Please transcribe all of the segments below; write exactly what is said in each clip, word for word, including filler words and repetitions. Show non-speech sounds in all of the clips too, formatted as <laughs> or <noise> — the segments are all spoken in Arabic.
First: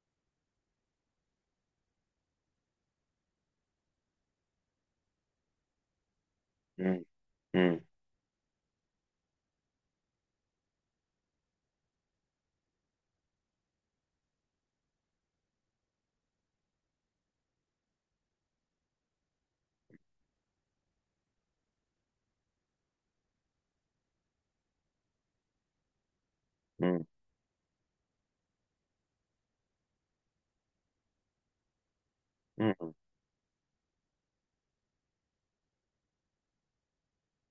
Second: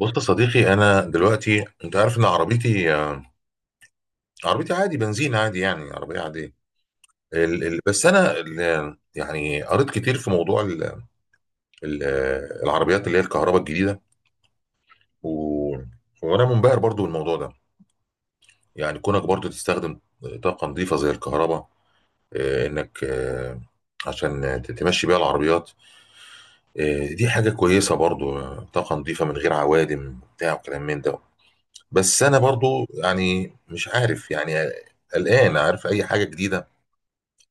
بص يا صديقي، انا دلوقتي انت عارف ان عربيتي عربيتي عادي، بنزين عادي، يعني عربيه عاديه. مم. ال... ال... مم. بس انا ال... يعني قريت كتير في موضوع ال... ال... العربيات اللي هي الكهرباء الجديده. و... وانا منبهر برضو بالموضوع ده. يعني كونك برضو تستخدم طاقه نظيفه زي الكهرباء، آه، انك، آه، عشان ت- تمشي بيها العربيات. مم. آه، دي حاجه كويسه برضو، آه، طاقه نظيفه من غير عوادم بتاع وكلام من ده. بس انا برضو مم. يعني مش عارف، يعني قلقان. عارف اي حاجه جديده،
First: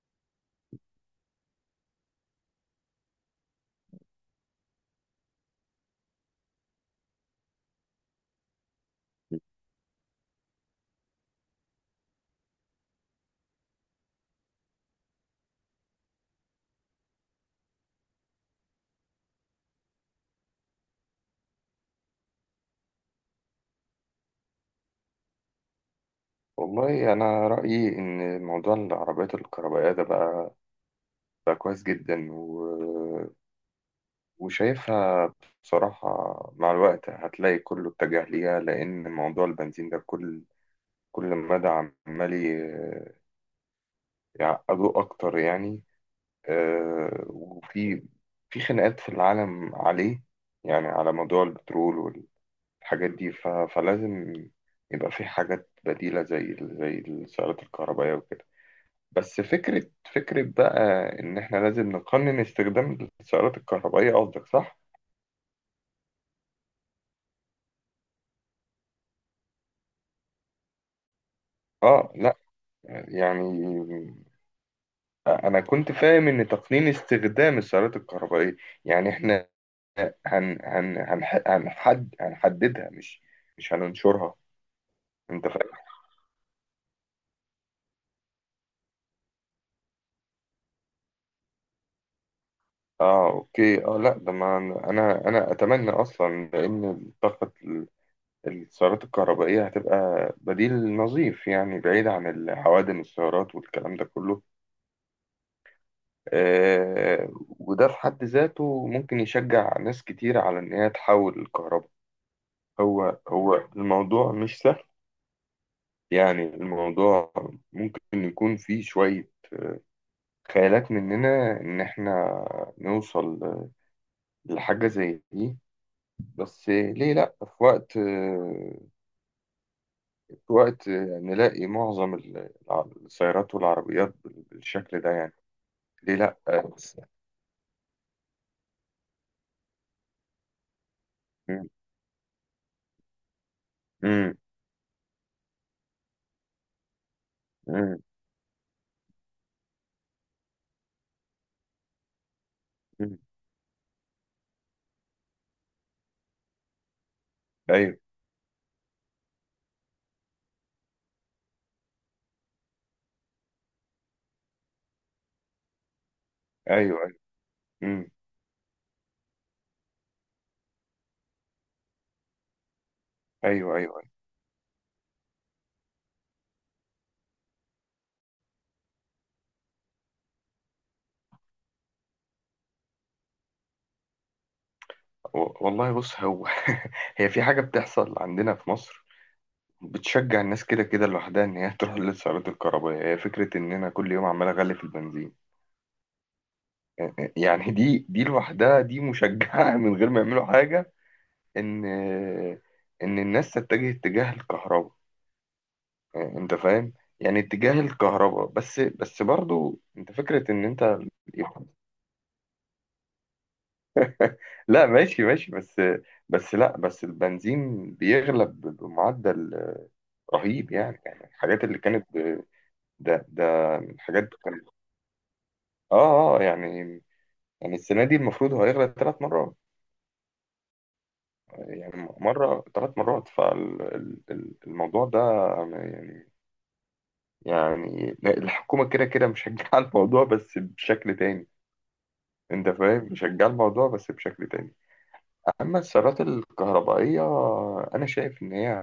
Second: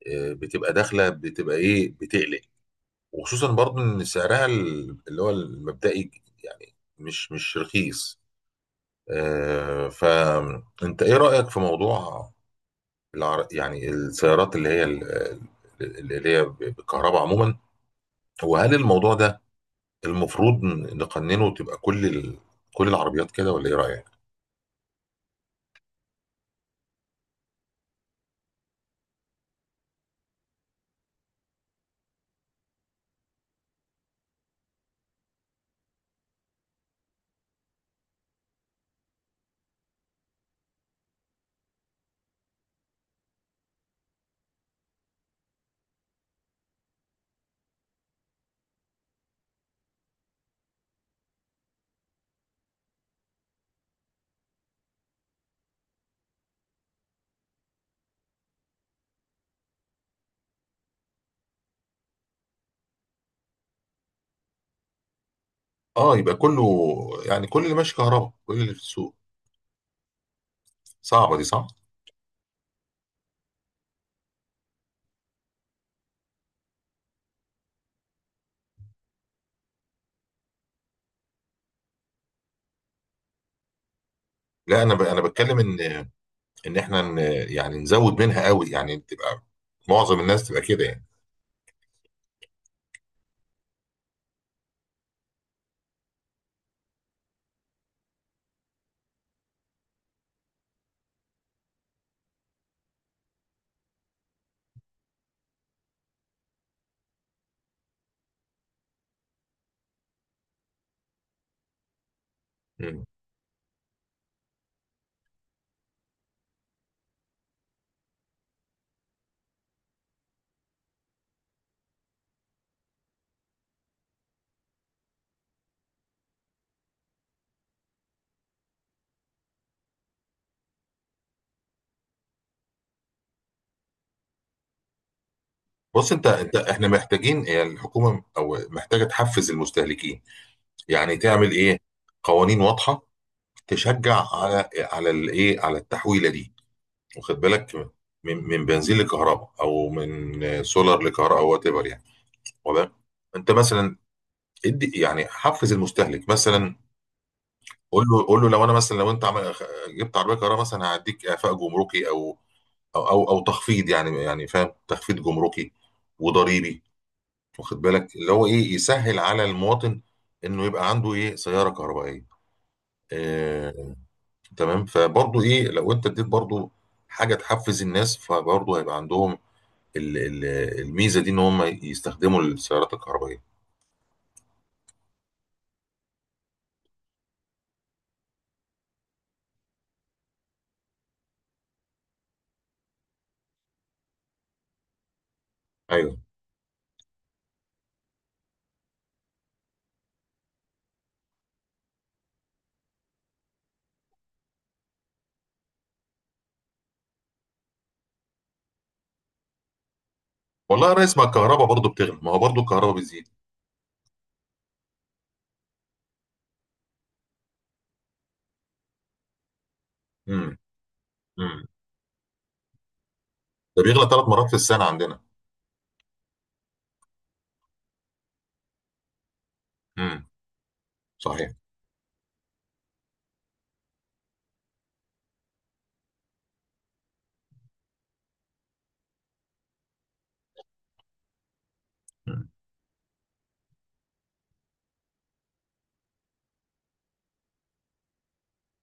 آه، بتبقى داخله، بتبقى ايه، بتقلق. وخصوصا برضو ان سعرها ال- اللي هو المبدئي، يعني مش مش رخيص. آه، فانت ايه رايك في موضوع العر... يعني السيارات اللي هي ال- ال- اللي هي بالكهرباء عموما؟ وهل الموضوع ده المفروض نقننه، تبقى كل ال... كل العربيات كده، ولا ايه رايك؟ والله أنا رأيي إن موضوع العربيات الكهربائية ده بقى بقى كويس جدا و... وشايفها بصراحة مع الوقت هتلاقي كله اتجه ليها، لأن موضوع البنزين ده كل كل مدى عمال ي- يعقدوه أكتر يعني. آه، وفي في خناقات في العالم عليه، يعني على موضوع البترول، الحاجات دي ف... فلازم يبقى في حاجات بديلة، زي ال- زي السيارات الكهربائية وكده. بس فكرة فكرة بقى، إن إحنا لازم نقنن استخدام السيارات الكهربائية، قصدك صح؟ اه، يبقى كله، يعني كل اللي ماشي كهرباء، كل اللي في السوق. صعبه دي، صح؟ آه لأ، يعني أنا كنت فاهم إن تقنين استخدام السيارات الكهربائية يعني إحنا هن هن هنح- هنحد هنحددها، مش مش هننشرها. لا، انا ب... انا أنت بتكلم ان فاهم؟ ان احنا ن... يعني نزود منها قوي، يعني تبقى معظم الناس تبقى كده يعني. اه، اوكي، اه، لا ده ما انا انا اتمنى اصلا، لان الطاقه السيارات الكهربائية هتبقى بديل نظيف، يعني بعيد عن العوادم السيارات والكلام ده كله. آه، وده في حد ذاته ممكن يشجع ناس كتير على إن هي تحول الكهرباء. مم. هو هو الموضوع مش سهل، يعني الموضوع ممكن يكون فيه شوية خيالات مننا إن إحنا نوصل لحاجة زي دي. بس ليه لأ، في وقت في وقت نلاقي معظم السيارات والعربيات بالشكل ده يعني. بص، ليه انت لا، انت احنا بس. محتاجين، هي الحكومه او محتاجه تحفز المستهلكين. يعني تعمل مم. ايه، قوانين واضحه تشجع مم. على على الايه، على التحويله دي. واخد بالك؟ مم. من من بنزين لكهرباء، او من سولار لكهرباء، او وات ايفر يعني. واخد بالك؟ مم. انت مثلا، ادي يعني حفز المستهلك مثلا. ايوه قول له قول له، لو انا مثلا، لو انت عمل، جبت عربيه كهرباء مثلا هعديك اعفاء جمركي، او او او, أو تخفيض، يعني يعني فاهم، تخفيض جمركي وضريبي. ايوه ايوه. واخد مم. بالك اللي هو ايه، يسهل على المواطن انه يبقى عنده ايه، سياره كهربائيه. ايوه ايوه آه. ايوه. تمام، فبرضه ايه، لو انت اديت برضه حاجه تحفز الناس، فبرضه هيبقى عندهم ال- ال- الميزه دي، ان هم يستخدموا السيارات الكهربائيه. و- والله بص هو، <laughs> هي في حاجه بتحصل عندنا في مصر بتشجع الناس كده كده لوحدها، ان هي <laughs> تروح للسيارات الكهربائيه. هي فكره، ان انا كل يوم عمال اغلي في البنزين. ايوه. يعني دي دي لوحدها دي مشجعه <laughs> من غير ما يعملوا حاجه، ان ان الناس تتجه اتجاه الكهرباء. انت فاهم؟ يعني اتجاه الكهرباء، بس بس برضو انت فكره ان والله يا انت. ريس، ما الكهرباء برضه بتغلى، ما هو برضه الكهرباء بتزيد. لا، ماشي ماشي، بس بس لا، بس البنزين بيغلى ب- بمعدل امم رهيب. يعني يعني الحاجات امم اللي كانت ب- ده ده ده بيغلى ثلاث الحاجات مرات في كانت. السنه عندنا. اه اه، يعني يعني السنة دي المفروض هو هيغلى ثلاث مرات. امم صحيح. يعني مرة، ثلاث مرات، فالموضوع ده. يعني يعني الحكومة كده كده مشجعة الموضوع بس بشكل تاني. مم. انت فاهم؟ مشجعة الموضوع بس بشكل تاني. اما السيارات الكهربائية، انا شايف ان هي،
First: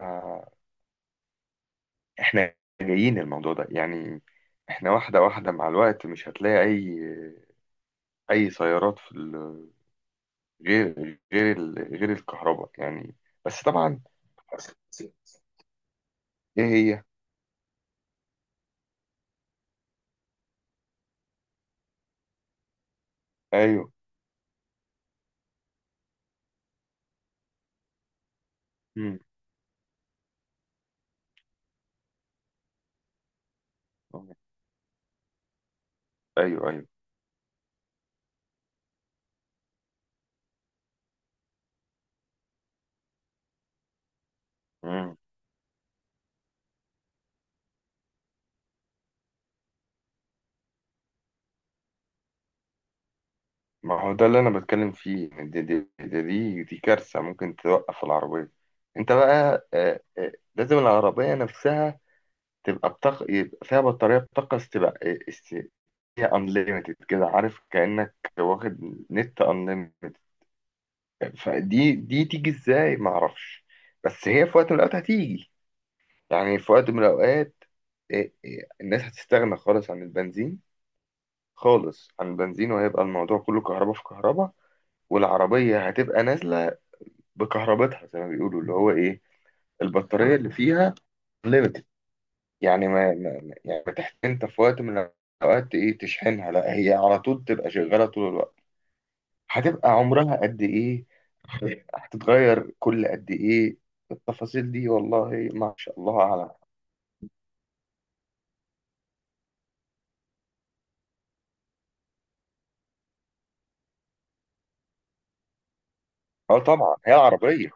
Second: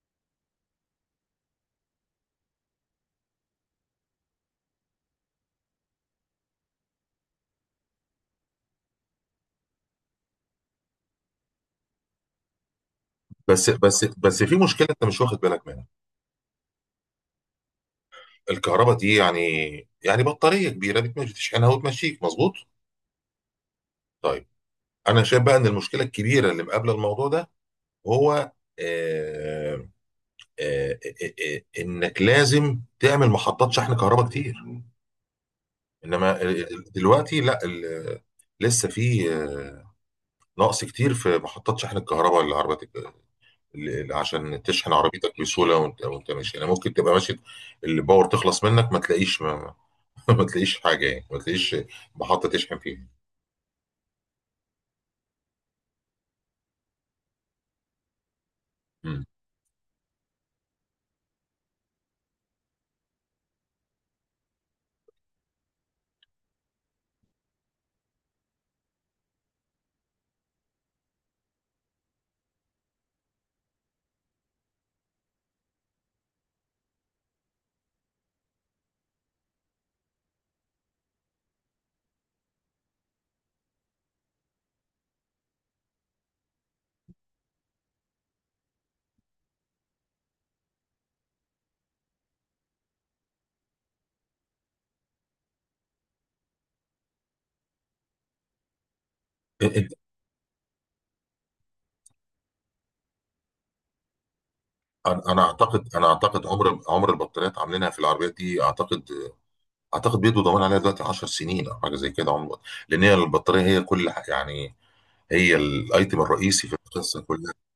احنا جايين الموضوع ده يعني. احنا واحدة واحدة مع الوقت، مش هتلاقي أي أي سيارات في ال- غير غير ال- غير الكهرباء يعني. بس بس طبعا. بس بس في مشكله انت مش واخد بالك منها، إيه هي؟ الكهرباء دي يعني، يعني بطاريه كبيره بتمشي، تشحنها وتمشيك مظبوط. أيوه. طيب، انا شايف بقى ان المشكله الكبيره اللي مقابله الموضوع ده هو، مم. آه آه آه آه انك لازم تعمل محطات شحن كهرباء كتير. انما أيوه ال- أيوه. ال- دلوقتي لا، ال- لسه في، آه، نقص كتير في محطات شحن الكهرباء للعربيات، ل- عشان تشحن مم. عربيتك بسهوله وانت وانت ماشي. يعني ممكن تبقى ماشي، الباور تخلص منك، ما, تلاقيش ما, <laughs> ما تلاقيش حاجه، يعني ما تلاقيش محطه تشحن فيها. ما هو ده اللي أنا بتكلم فيه، دي دي دي, دي, دي كارثة ممكن توقف العربية. أنت مم. بقى آه، آه، لازم العربية نفسها تبقى بطاقة، يبقى فيها بطارية بطاقة استباق، هي unlimited كده، عارف، كأنك واخد نت unlimited. فدي دي تيجي ازاي ما اعرفش، بس هي في وقت من الاوقات هتيجي، يعني في وقت من الاوقات. إيه إيه الناس هتستغنى خالص عن البنزين، خالص عن البنزين، وهيبقى الموضوع كله كهرباء في كهرباء، والعربية هتبقى نازلة بكهربتها زي ما بيقولوا، اللي هو ايه، البطارية اللي فيها unlimited. يعني ما ما- يعني ما يعني تحت، انت في وقت من الاوقات ايه تشحنها، لا هي على طول تبقى شغالة طول الوقت. هتبقى انت عمرها قد ايه، هتتغير كل قد ايه، التفاصيل دي انا، أنا والله ما اعتقد شاء انا الله اعتقد اعلم. عمر عمر البطاريات عاملينها في العربيات دي، اعتقد اعتقد بيدوا ضمان عليها دلوقتي عشر سنين او حاجه زي كده. عمر، لان هي البطاريه هي كل ح- يعني هي الايتم اه الرئيسي في طبعا هي القصه كلها. العربيه،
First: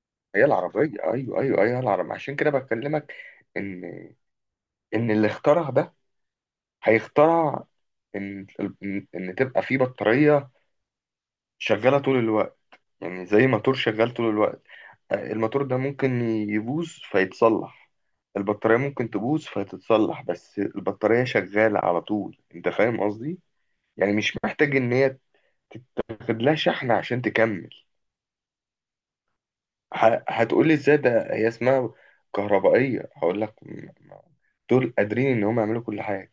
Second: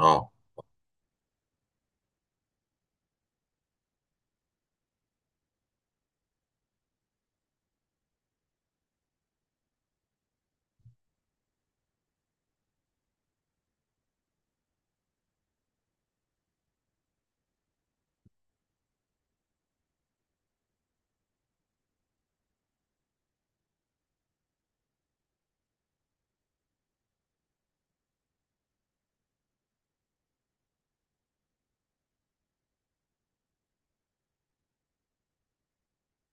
اه، هي العربيه، ايوه ايوه ايوه، هي العربيه عشان كده بكلمك. ان ان اللي اخترع ده هيخترع، ان ان إن تبقى في بطاريه شغاله طول الوقت. يعني زي موتور شغال طول الوقت، آه، الموتور ده ممكن يبوظ فيتصلح، البطاريه ممكن تبوظ فتتصلح، بس البطاريه شغاله على طول. انت فاهم قصدي؟ يعني مش محتاج ان هي تاخد لها شحن عشان تكمل. ه- هتقولي ازاي ده هي اسمها كهربائية، هقول لك م- م- دول قادرين ان هم يعملوا كل حاجة.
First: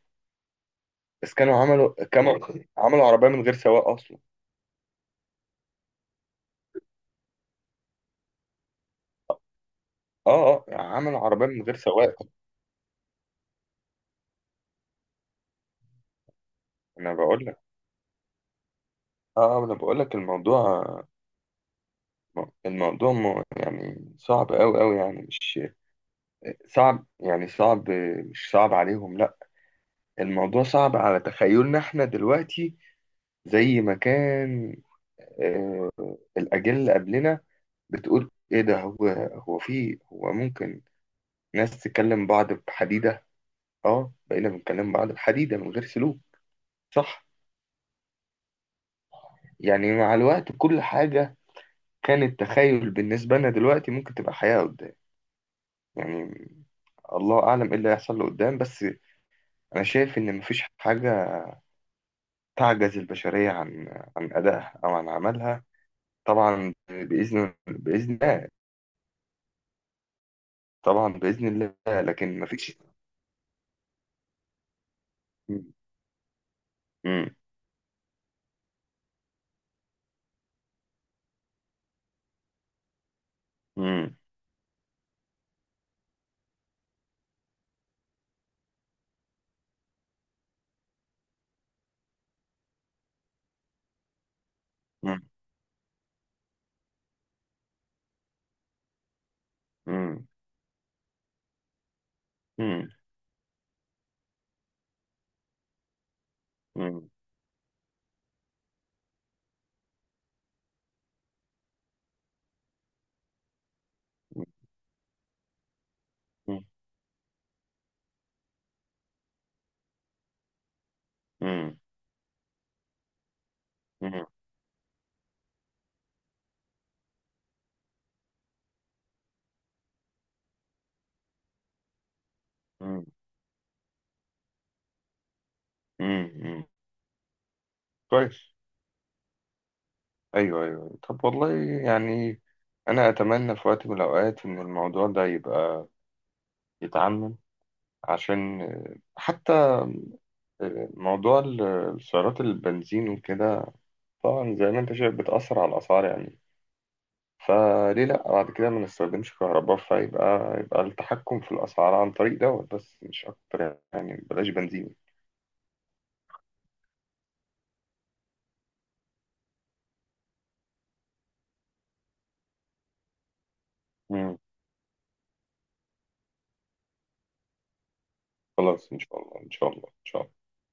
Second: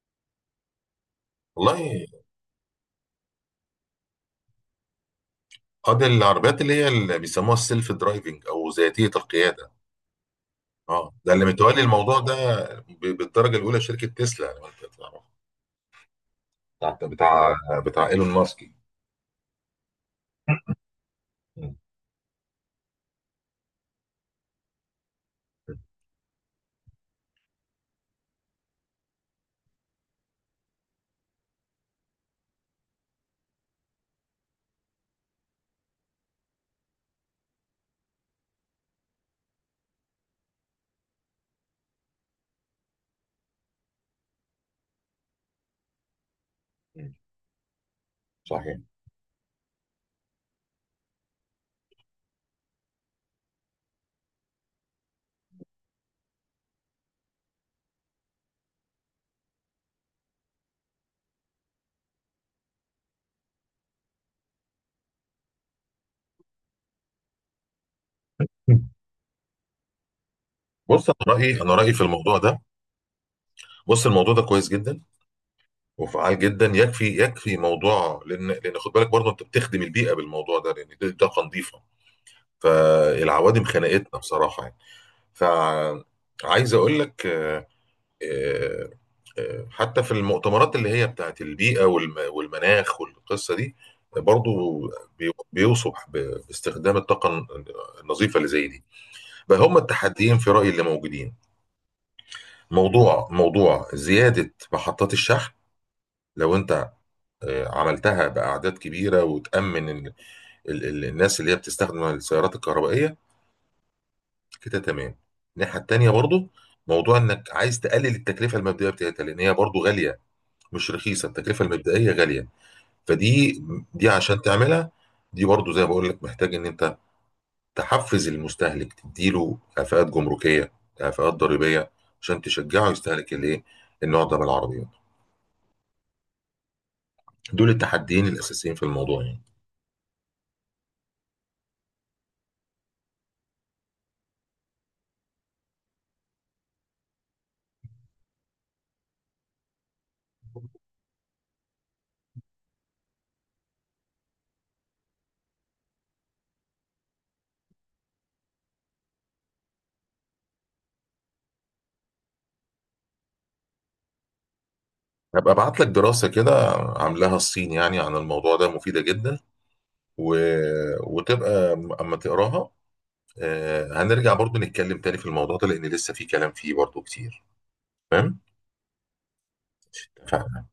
بس كانوا عملوا، والله. كانوا عملوا عربية من غير سواق اصلا. اه، دي العربيات اللي هي اللي بيسموها السيلف درايفنج او ذاتيه القياده. اه اه، اه، عملوا ده اللي عربية من غير متولي سواق. الموضوع ده ب- بالدرجه الاولى شركه تسلا، لو انت تعرف بتاع انا بقول بتاع لك، بتاع ايلون ماسك. اه، آه، انا بقول لك الموضوع، مم. الموضوع م- يعني صعب قوي قوي يعني، مش صعب، يعني صعب، مش صعب عليهم لا، الموضوع صعب على تخيلنا احنا دلوقتي. زي ما كان آه، الأجيال اللي قبلنا بتقول إيه ده، هو هو في، هو ممكن ناس تكلم بعض بحديدة. أه، بقينا بنكلم بعض بحديدة من غير سلوك، صح؟ صحيح. يعني مع الوقت كل حاجة كانت تخيل بالنسبة لنا دلوقتي ممكن تبقى حياة قدام يعني. الله أعلم إيه اللي هيحصل له قدام، بس أنا شايف إن مفيش حاجة تعجز البشرية عن عن أدائها أو عن عملها، طبعا بإذن بإذن الله. مم. بص، طبعا انا بإذن رايي انا الله، رايي في الموضوع لكن ده، مفيش. بص، الموضوع ده كويس جدا مم. وفعال جدا. يكفي مم. يكفي موضوع، لان لان خد بالك برضه، انت بتخدم البيئه بالموضوع ده، لان دي طاقه نظيفه. فالعوادم خنقتنا بصراحه يعني. فعايز اقول لك، آه، آه، حتى في المؤتمرات اللي هي بتاعت البيئة والم- والمناخ والقصة دي، برضو مم. بي- بيوصف ب- باستخدام الطاقة الن- النظيفة اللي زي دي. فهم مم. التحديين في رأيي اللي موجودين: مم. موضوع موضوع زيادة محطات الشحن، لو انت مم. آه، عملتها بأعداد كبيرة وتأمن ال- ال- ال- الناس اللي هي بتستخدم السيارات الكهربائية، مم. كده تمام. الناحية التانية برضو، موضوع انك عايز تقلل التكلفة المبدئية بتاعتها، لان هي برضو غالية، مش رخيصه، التكلفه مم. المبدئيه غاليه. فدي، دي مم. عشان تعملها، دي برضو زي ما بقول لك، محتاج ان انت تحفز المستهلك، تديله كفاءات جمركيه، كفاءات ضريبيه، عشان تشجعه يستهلك الايه، النوع ده من العربيات. مم. مم. دول التحديين كويس. الاساسيين في الموضوع يعني. أيوه أيوه أيوه. طب والله، يعني أنا أتمنى في وقت من الأوقات إن الموضوع ده يبقى يتعمم، عشان آه، حتى، آه، موضوع ال- السيارات البنزين وكده، طبعا زي ما أنت شايف بتأثر على الأسعار يعني. فليه لأ بعد كده ما نستخدمش كهرباء، فيبقى يبقى التحكم في الأسعار عن طريق دوت بس، مش أكتر يعني، بلاش بنزين. هبقى ابعت لك دراسه كده عاملاها الصين يعني عن الموضوع ده، مفيده جدا. و... وتبقى اما تقراها، آه، هنرجع برضو نتكلم تاني في الموضوع ده، لان لسه في كلام فيه برضو كتير. تمام، خلاص، إن شاء الله إن شاء الله إن شاء الله. اتفقنا.